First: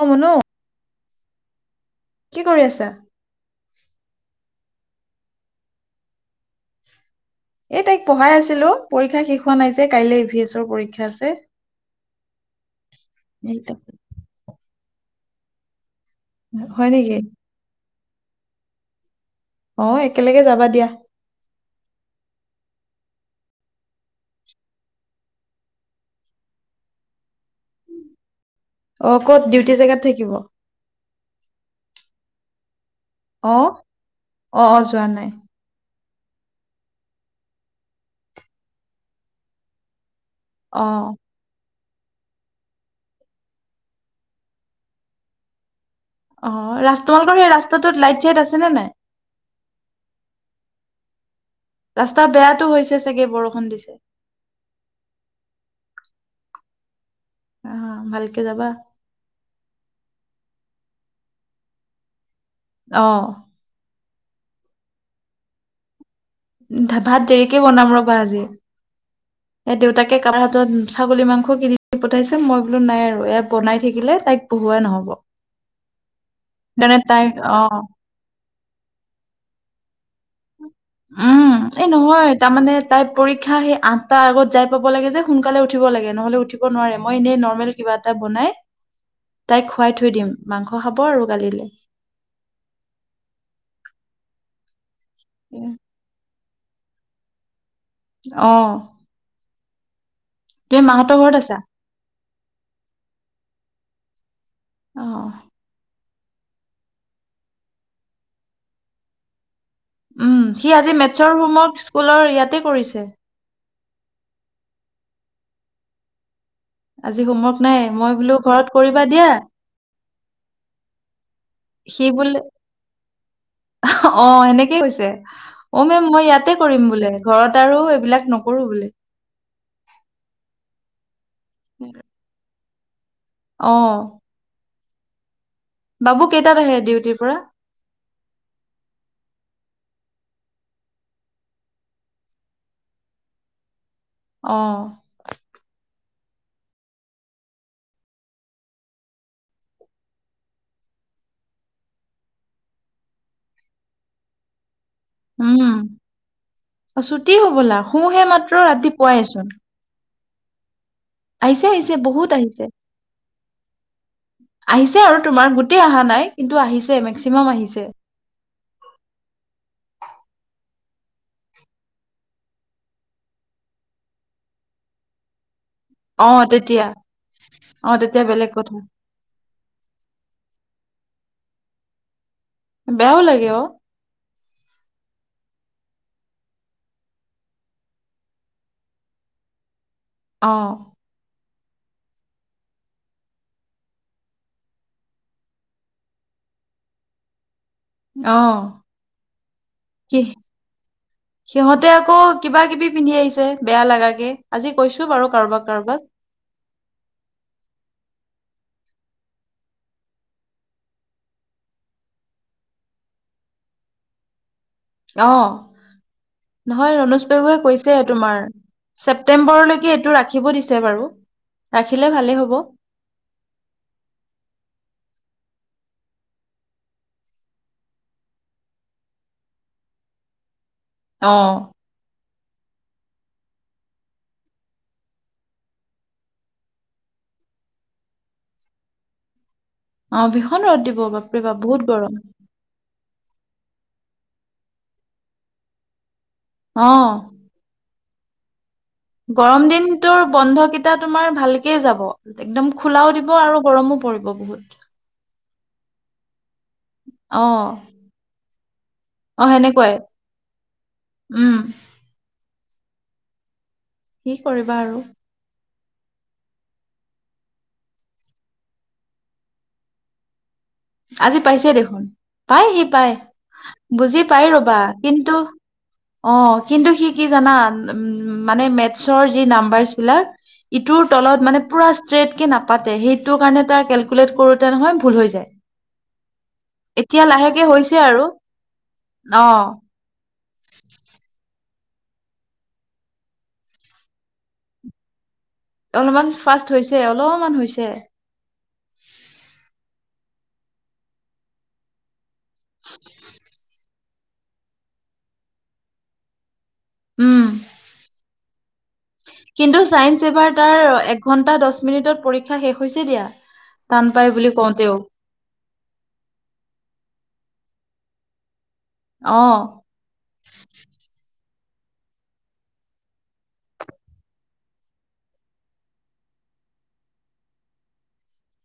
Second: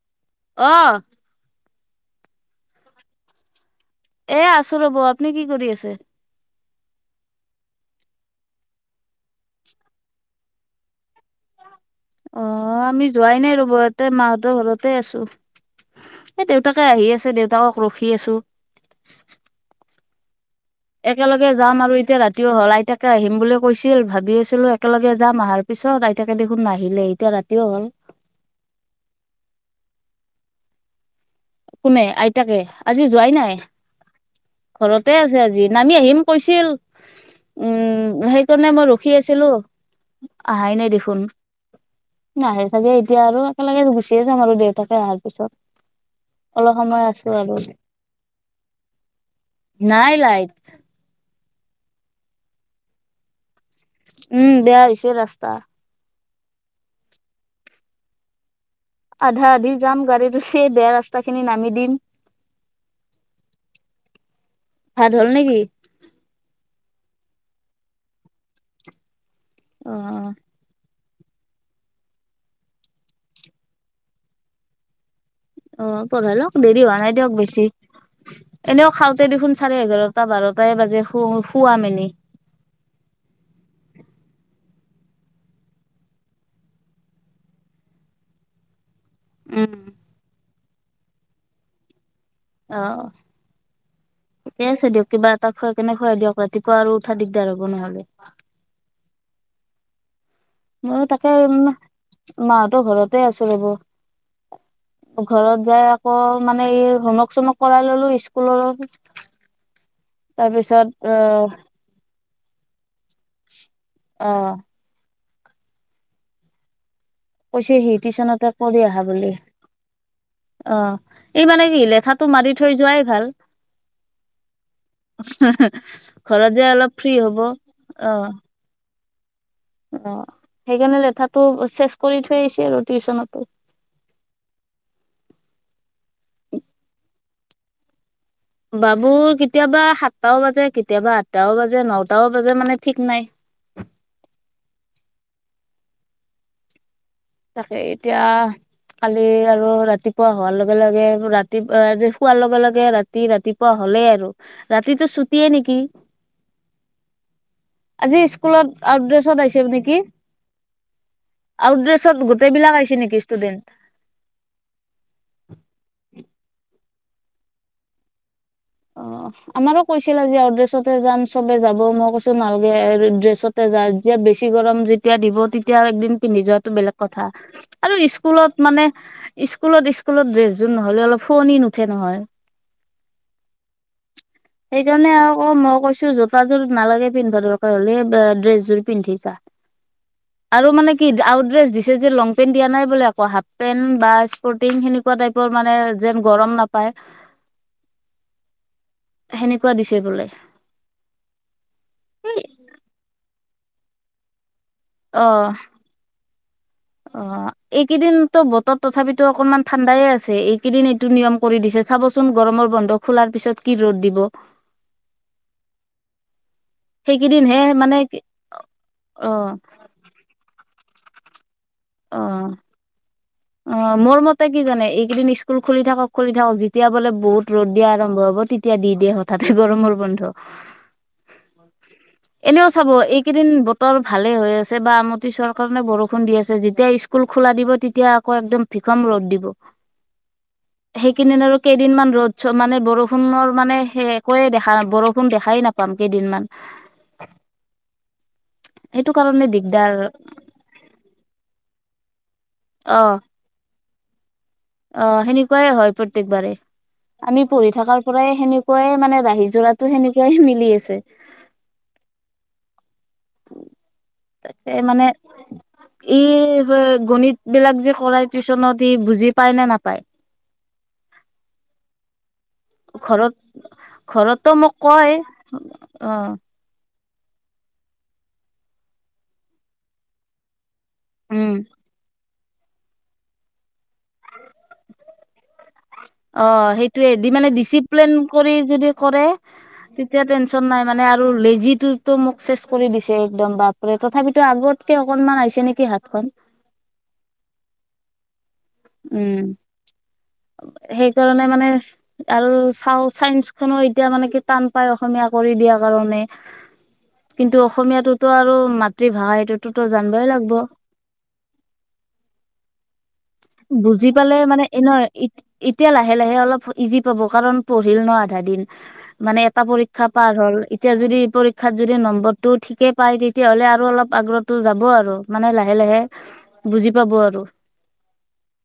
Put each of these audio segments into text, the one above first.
অ', মনো আহ। কি কৰি আছা? এ আছো ৰ'ব, আপুনি কি কৰি আছে? এই তাইক পঢ়াই আছিলো, পৰীক্ষা শেষ হোৱা নাই যে কাইলে ই ভি এছৰ পৰীক্ষা আছে। অ', আমি যোৱাই নাই এই ৰ'ব তাক ইয়াতে মাহঁতৰ ঘৰতে আছো। এই দেউতাকে হয় আহি নেকি আছে দেউতাকক ৰখি আছো। অ', একেলগে যাবা। দিয়া একেলগে যাম আৰু এতিয়া ৰাতিও হ'ল আইতাকে আহিম বুলি কৈছিল ভাবি আছিলো একেলগে যাম আহাৰ পিছত আইতাকে দেখোন নাহিলে এতিয়া ৰাতিও হ'ল। অ', ক'ত ডিউটি জেগাত থাকিব। কোনে আইতাকে? আজি যোৱাই নাই। অ অ অ যোৱা ঘৰতে নাই আছে আজি নামি আহিম কৈছিল, উম সেইকাৰণে মই ৰখি আছিলো আহাই অ নাই দেখোন। নাহে চাগে এতিয়া আৰু একেলগে গুচিয়ে যাম আৰু দেউতাকে অহাৰ পিছত। অলপ অ', ৰা সময় আছো তোমালোকৰ সেই আৰু। ৰাস্তাটোত লাইট চাইট আছে নে নাই? নাই লাইট। ৰাস্তা বেয়াতো হৈছে চাগে বৰষুণ দিছে উম বেয়া হৈছে ৰাস্তা। অ', ভালকে যাবা। আধা আধি যাম গাড়ীত উঠি, বেয়া ৰাস্তাখিনি নামি দিম। আহ। ভাত হ'ল নে কি? ভাত দেৰিকে বনাম ৰ'বা আজি। দেউতাকে অ', কামটোত ছাগলী মাংস কিনি পঠাইছে, মই বোলো নাই আৰু ইয়াত বনাই থাকিলে তাইক পঢ়ুৱাই নহ'ব। অ', পঢ়াই লওঁক দেৰি হোৱা সেইকাৰণে নাই তাইক দিয়ক বেছি। অ এনেও খাওঁতে দেখোন চাৰে এঘাৰটা বাৰতা উম এই নহয় তাৰমানে তাই পৰীক্ষা সেই আঠটা আগত যাই ল সোনকালে উঠিব লাগে নহ'লে উঠিব নোৱাৰে মই এনেই নৰ্মেল কিবা এটা বনাই তাইক উম। খুৱাই থৈ দিম মাংস খাব আৰু কালিলে। অ', ঠিকে আছে দিয়ক কিবা এটা খুৱাই কেনে শোৱাই দিয়ক ৰাতিপুৱা আৰু উঠা দিগদাৰ হ'ব নহ'লে। অ', তুমি মইও মাহঁতৰ তাকে, ঘৰত আছা? মাহতো ঘৰতে আছে ৰব। অ', ঘৰত যাই অ মানে এই হোমৰ্ক-চমক কৰাই ললো স্কুলৰ উম। সি তাৰপিছত আজি মেথছৰ অ', হোমৱৰ্ক স্কুলৰ ইয়াতে কৰিছে। আহ আজি হোমৱৰ্ক নাই কৈছেহি মই বোলো টিউচনতে ঘৰত কৰি কৰিবা আহা দিয়া বুলি। অ এই মানে কি সি লেঠাটো বোলে মাৰি থৈ যোৱাই ভাল। অ সেনেকেই কৈ। অ, মেম মই ঘৰত ইয়াতে যাই অলপ কৰিম ফ্ৰী বোলে হ'ব অ', ঘৰত আৰু এইবিলাক নকৰো বোলে। অ সেইকাৰণে লেঠাটো চেচ কৰি থৈ আহিছে আৰু টিউচনত। আহ। বাবু কেইটাত আহে ডিউটিৰ পৰা। বাবুৰ কেতিয়াবা সাতটাও বাজে, কেতিয়াবা আঠটাও বাজে, নটাও বাজে মানে ঠিক নাই। [inaudible] আহ। তাকে এতিয়া কালি আৰু ৰাতিপুৱা হোৱাৰ লগে লগে ৰাতি এ শোৱাৰ লগে লগে ৰাতি ৰাতিপুৱা হয় হ'লে আৰু ৰাতিটো ছুটিয়ে উম। নেকি। অ ছুটি হবলা আজি শুহে মাত্ৰ স্কুলত আউটড্ৰেছত ৰাতিপুৱাইচোন আহিছে নেকি? আহিছে। আহিছে। আউটড্ৰেছত বহুত গোটেই আহিছে, বিলাক নেকি ষ্টুডেন্ট আহিছে আৰু তোমাৰ গোটেই অহা নাই। কিন্তু আহিছে মেক্সিমাম আহিছে। অ আমাৰো কৈছিলে আজি অড্ৰেছতে যাম চবে যাব, মই কৈছো নালাগে ড্ৰেছতে যা যে বেছি গৰম যেতিয়া দিব তে এতিয়াও এদিন অ পিন্ধি যোৱাাতটো তেতিয়া বেলেগ কথা, অ আৰু তেতিয়া বেলেগ স্কুলত কথা মানে স্কুলত স্কুলত ড্ৰেছ যোন নহলে অলপ শুৱোনি নুঠে নহয়। বেয়াও লাগে অ সেইকাৰণে আকৌ মই কৈছো জোতাযোৰ নালাগে পিন্ধিবা দৰকাৰ হ'লে ড্ৰেছযোৰ পিন্ধি জা। অ আৰু মানে কি আউট্ৰেছ দিছে যে লং পেণ্ট দিয়া নাই বোলে আকৌ। হাফ পেন্ট বা স্পৰ্টিং সেকুৱা টাইপৰ মানে যেন গৰম নাপ পায় অহ দিছে কি বোলে সিহঁতে আকৌ কিবা কিবি পিন্ধি আহিছে। বেয়া লাগা কে আজি কৈছো বাৰু অ', কাৰোবাক কাৰোবাক। অ এইকেইদিনতো বতৰ তথাপিতো অকনমান ঠাণ্ডাইে আছে। এইকেইদিন এইটো নিয়ম কৰি দিছে চাবচোন গৰমৰ বন্ধ খোলাৰ পিছত কি ৰ'দ দিব। আহ নহয়। ৰনোজ সেইকেইদিনহে পেগুগৱে মানে কৈছে তোমাৰ অ', ছেপ্তেম্বৰলৈকে এইটো ৰাখিব দিছে বাৰু। ৰাখিলে অ, ভালেই হ'ব অ মোৰ মতে স্কুল খুলি থাকক, খুলি থাকক। যেতিয়া বোলে বহুত ৰ'দ দিয়া আৰম্ভ হব তেতিয়া দি দিয়ে হঠাতে গৰমৰ বন্ধ। অ এনেও চাব এইকেইদিন বতৰ ভালে হৈ আছে। বা আমতি চুৱাৰ কাৰণে বৰষুণ দি আছে যেতিয়া স্কুল খোলা দিব। তেতিয়া আকৌ একদম ভীষম ৰ'দ দিব। অ ভীষণ ৰ'দ দিব বাপৰে সেইকেইদিন আৰু বাপ বহুত গৰম কেইদিনমান ৰ'দ মানে বৰষুণৰ মানে সেই একোৱে দেখা বৰষুণ দেখাই নাপাম কেইদিনমান। আহ সেইটো কাৰণে গৰম দিগদাৰ দিনটোৰ বন্ধকেইটা তোমাৰ ভালকে যাব। একদম অ খোলাও দিব আৰু গৰমো পৰিব বহুত। অ সেনেকুৱাই হয় প্ৰত্যকবাৰে। অ আমি পঢ়ি থকাৰ পৰাই সেনেকুৱাইে মানে ৰাহি যোৰাতো সেনেকুৱাই মিলি আছে। উম [unintelligible] উ [unintelligible] কি কৰিবা আৰু। ই গণিত বিলাক যে কৰাই টিউচনত ই বুজি পায় নে নাপায়? আজি পাইছে দেখোন। পাই সি পায় ঘৰত বুজি পাই ঘৰতো মোক ৰ'বা কয় কিন্তু অ', কিন্তু সি কি জানা, উ মানে মেথছৰ যি নাম্বাৰ্চ বিলাক ইটোৰ তলত উম মানে পুৰা ষ্ট্ৰেইট কে নাপাতে সেইটোৰ কাৰণে তাৰ কেলকুলেট কৰোতে নহয় ভুল হৈ যায় অ', সেইটোয়ে এতিয়া দি মানে লাহেকে হৈছে ডিচিপ্লিন আৰু কৰি যদি কৰে, অ তেতিয়া টেনচন নাই মানে আৰু লেজিত মোক চেচ কৰি দিছে একদম বাপৰে। তথাপিতো আগতকে অকনমান আ অলপমান ফাষ্ট হৈছে। অলপমান হৈছে। উম। সেইকাৰণে মানে আৰু চা চাইন্সখনো এতিয়া মানে কি টান পাই অসমীয়া কৰি দিয়া কাৰণে। উম কিন্তু অসমীয়াটোতো আৰু মাত কিন্তু চাইন্স এবাৰ তাৰ এক ঘন্টা দহ মিনিটত পৰীক্ষা শেষ হৈছে দি বুজি পালে মানে এ নহয় এতিয়া লাহে লাহে অলপ ইজি পাব কাৰণ পঢ়িলে ন' আধা দিন অ মানে এটা পৰীক্ষা পাৰ হ'ল এতিয়া যদি পৰ শিক্ষাত যদি নম্বৰটো ঠিকে পাই তেতিয়াহ'লে আৰু অলপ আগ্ৰহটো যাব আৰু মানে লাহে লাহে বুজি পাব আৰু।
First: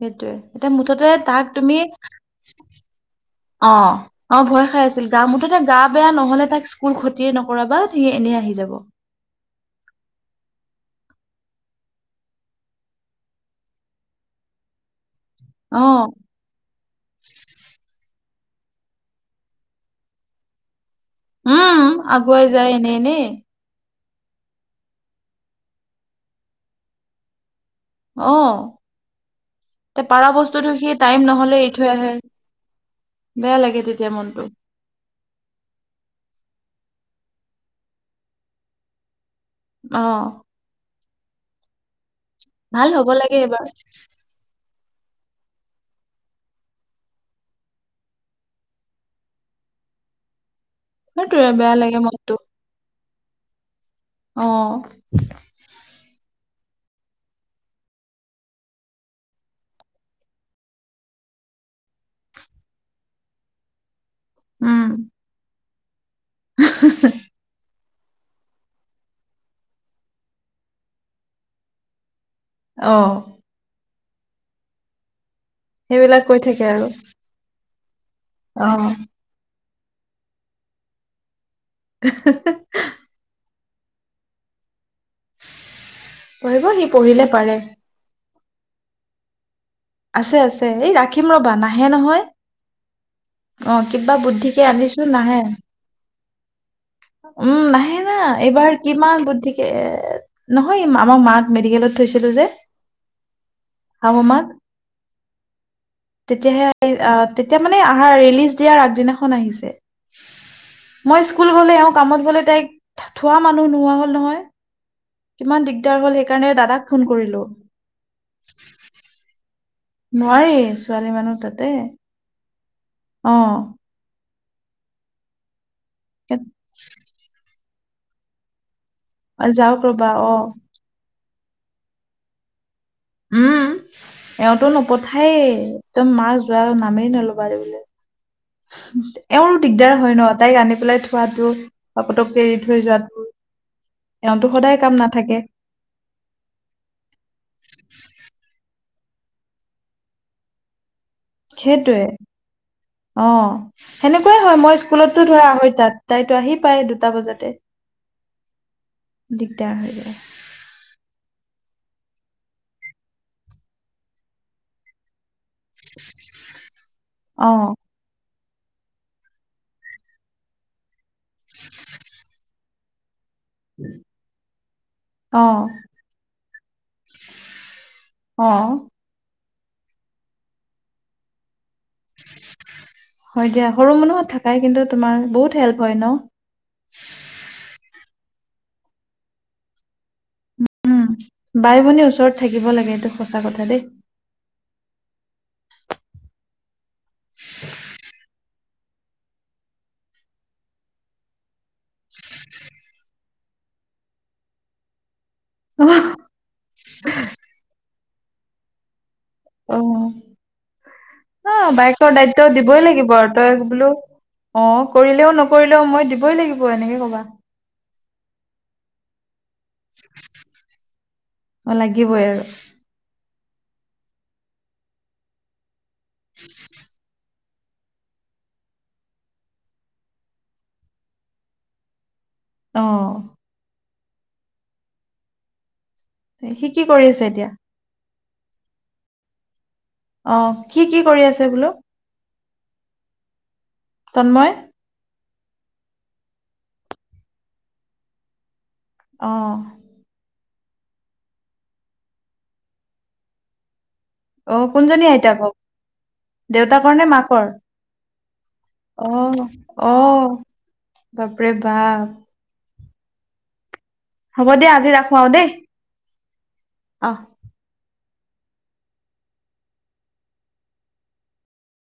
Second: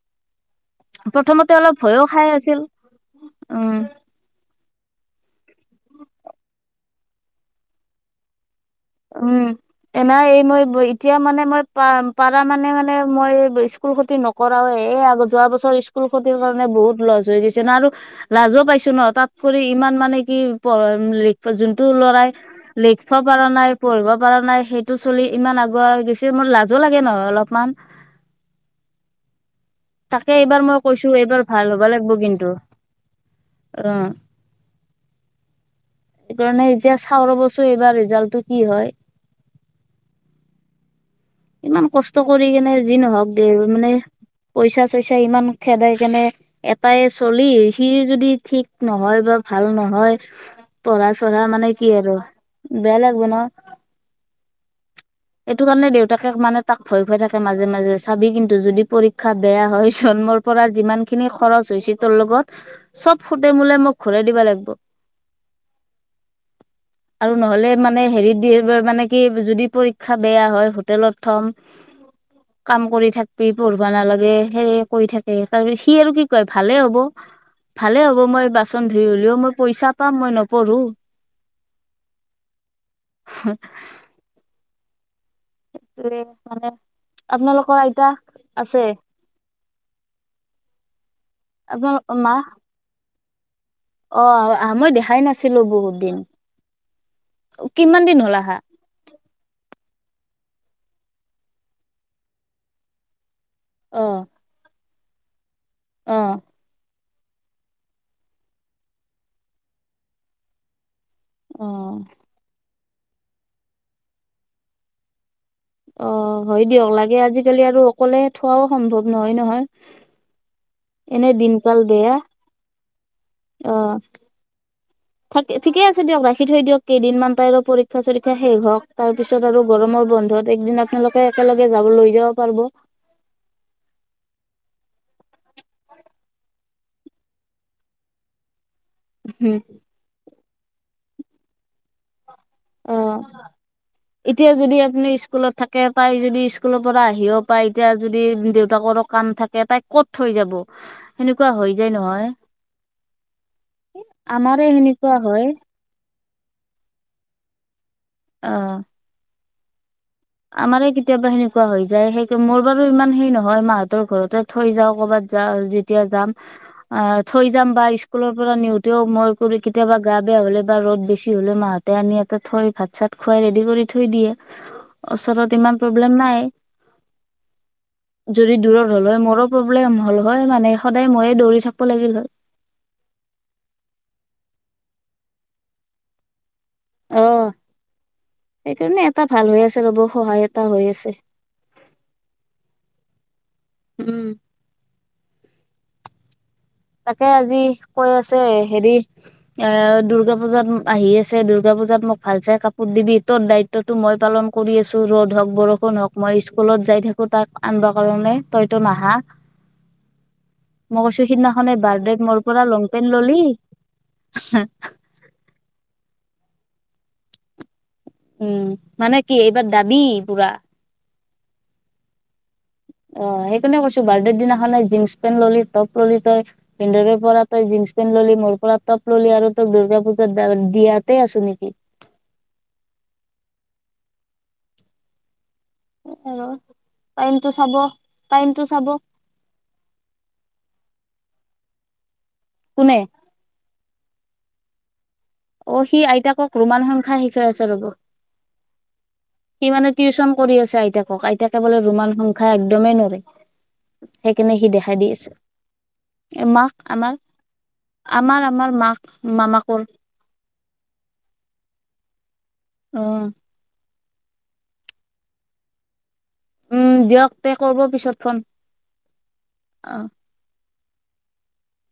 সেইটোৱে এতিয়া মুঠতে তাক প্ৰথমতে অলপ তুমি ভয়ো খাই আছিল উম অ', অ', ভয় খাই আছিল গা মঠি মুঠতে গা বেয়া নহ'লে তাক স্কুল খতিয়ে নকৰাবা সি এনেই আহি যাব। উম। এনে এই মই এতিয়া মানে মই প পাৰা মানে মানে মই স্কুল খতি নকৰাওে এ আগ যোৱা বছৰ অ স্কুল খতিৰ কাৰণে বহুত লছ হৈ গৈছে ন', আৰু লাজো পাইছো ন' তাত কৰি ইমান মানে কি প লিখিব উম যোনটো লৰাই আগুৱাই যায় এনে লিখিব এনেই পৰা নাই পঢ়িব পৰা নাই সেইটো চলি ইমান আগুৱাই গৈছে মোৰ লাজো লাগে নহয় অলপমান। আহ তে পাৰা তাকে এইবাৰ বস্তুটো মই সি কৈছো টাইম এইবাৰ নহ'লে ভাল এৰি হ'ব থৈ লাগিব আহে কিন্তু বেয়া লাগে অ তেতিয়া মনটো। সেইকাৰণে এতিয়া চাও ৰবছো এইবাৰ ৰিজাল্টটো কি হয়। আহ। ইমান কষ্ট কৰি কেনে যি হব নহক লাগে দে এইবাৰ মানে পইচা চইচা ইমান খেদাই কেনে এটাই চলি সি যদি ঠিক নহয় বা ভাল ভাল নহয় পঢ়া চঢ়া সেইটোৱে মানে বেয়া কি লাগে আৰু মনটো বেয়া লাগে অ এইটো কাৰণে দেউতাকে মানে তাক ভয় খোৱাই থাকে মাজে মাজে চাবি কিন্তু যদি পৰী ক্ষা বেয়া হয় জন্মৰ পৰা যিমান খিনি খৰচ হৈছে তোৰ লগত চব সুঁতে মোলে মোক ঘুৰাই দিবা লাগিব। উম আৰু নহ'লে মানে হেৰিত মানে কি যদি পৰীক্ষা বেয়া হয় হোটেলত থম কাম অ কৰি থাকিবি পঢ়বা নালাগে সেয়ে কৰি থাকিবি স তাৰ সি আৰু সেইবিলাক কি কৈ কয় থাকে ভালে আৰু হ'ব ভালে হ'ব মই অ বাচন ধুই হ'লেও মই পইচা পাম মই নপঢ়ো [unintelligible] হ। ত পঢ়িব মানে সি পঢ়িলে পাৰে আপোনালোকৰ আইতা আছে আছে আছে এই ৰাখিম ৰ'বা নাহে আপোনাৰ নহয়। মা অ কিবা অ', বুদ্ধিকে আহ মই আনিছো দেখাই নাহে নাছিলো বহুত দিন উম নাহে কিমান না দিন হ'ল আহা এইবাৰ কিমান বুদ্ধিকে এ নহয় আমাক মাক মেডিকেলত থৈছিলো যে অ শাহো মাক। অ তেতিয়াহে আহে। অ তেতিয়া মানে আহাৰ ৰিলিজ দিয়াৰ আগদিনাখন আহিছে, মই স্কুল অ গলে আহও কামত বোলে তাইক থোৱা মানুহ নোহোৱা হ'ল নহয়। কিমান দিগদাৰ অ হ'ল সেইকাৰণে হয় দাদাক দিয়ক ফোন লাগে, কৰিলো আজিকালি আৰু অকলে থোৱাও সম্ভৱ নহয় নহয়। নোৱাৰি ছোৱালী মানুহ তাতে। অ আহ। থাক ঠিকে আছে দিয়ক ৰাখি থৈ দিয়ক কেইদিনমান পাই আৰু পৰীক্ষা চৰীক্ষা শেষ হওক। তাৰ পিছত আৰু যাওক গৰমৰ ৰবা অ বন্ধত একদিন আপোনালোকে একেলগে যাব লৈ যাব পাৰিব। হম। এওঁতো নপথায়ে একদম মা যোৱা নামেই নলবা দে বোলে। এওঁৰো দিগদাৰ হয় ন', তাইক আনি পেলাই থোৱাতো। হৈ য অ [unintelligible] এতিয়া যদি আপুনি স্কুলত থাকে তাই যদি স্কুলৰ পৰা আহিও পায় এতিয়া যদি তাকৰ কাম থাকে তাই ক'ত থৈ যাব? সেনেকুৱা হৈ যায় সেইটোৱে নহয় অ', সেনেকুৱাই হয় আমাৰে মই সেনেকুৱা স্কুলতো ধৰা হয় আঢ়ৈতাত তাইতো আহি পায় দুটা বজাতে অ দিগদাৰ। আমাৰে কেতিয়াবা সেনেকুৱা হৈ যায়, সেই মোৰ বাৰু ইমান সেই নহয় মাহতৰ ঘৰতে থৈ যাও কৰ'বাত। য যেতিয়া যাম অ থৈ যাম বা স্কুলত পৰা নিওঁতেও মই কৰি কেতিয়াবা গা বেয়া হলে বা, ৰদ বেছি হ'লে মাহঁতে আনি এটা থৈ ভাত চাত খুৱাই ৰেডি কৰি থৈ দিয়ে অ ওচৰত ইমান প্ৰব্লেম নাই। অ যদি দূৰত হল হয় মোৰো প্ৰব্লেম হ'ল হয় মানে সদায় ময়ে দৌৰি থাকো। হয় দিয়া সৰু মানুহত থাকাই কিন্তু তোমাৰ বহুত হেল্প হয় ন। অ সেইকাৰণে এটা ভাল হৈ আছে ৰ'ব। সহায় এটা হৈ আছে উম বাই ভনী ওচৰত থাকিব লাগে এইটো সঁচা কথা দেই। তাকে আজি কৈ আছে হেৰি এ দুৰ্গা পুজাত আহি আছে দূৰ্গা পজ পজাত মোক ভাল চাই কাপোৰ দিবি তৰ দায়িত্বতো মই পালন কৰি আছো, ৰ'দ হওক বৰষুণ হওক মই স্কুলত যাই থাকো তাক আনিব কাৰণে তইতো নাহা। অ। মগচুখিনি অ বাইকৰ দায়িত্ব দিবই লাগিব আৰু, তই বোলো অ কৰিলেও নকৰিলেও মই দ ই লাগিব এনেকে কবা। উম মানে কি এইবাৰ দাবি পুৰা। অ লাগিবই আৰু। অ সেইকাৰণে কৈছো বাৰ্থডে দিনাখনে জীন্চ পেন্ট ললি টপ ললি তই পিন্ধৰে পৰা। তই জীন্স পেন্ট ললি মোৰ পৰা টপ ললি আৰু তই দূৰ্গা পূজাত দিয়াতেই আছো নেকি। অ আৰু সি কি কৰি আছে এতিয়া টাইমটো চাব টাইমটো চাব। অ সি কি কৰি আছে বোলে। কোনে? তন্ময়়! অ সি আইতাকক ৰোমান সংখ্যা শিকাই আছে ৰব অ সি মানে টিউচন কৰি আছে আইতাকক আইতাকে বোলে ৰোমান সংখ্যা একদমেই নৰে। সেইকাৰনে অ সি দেখাই কোনজনী দি আছে আইতাকক মাক দেউতাকৰ নে আমাক মাকৰ আমাৰ তোমাৰ মাক অ মামাকৰ। অ বাপৰে বাপ। অ হ'ব দে আজি ৰাখো আৰু দেই। উম অহ দিয়ক তে কৰিব পিছত ফোন, অ।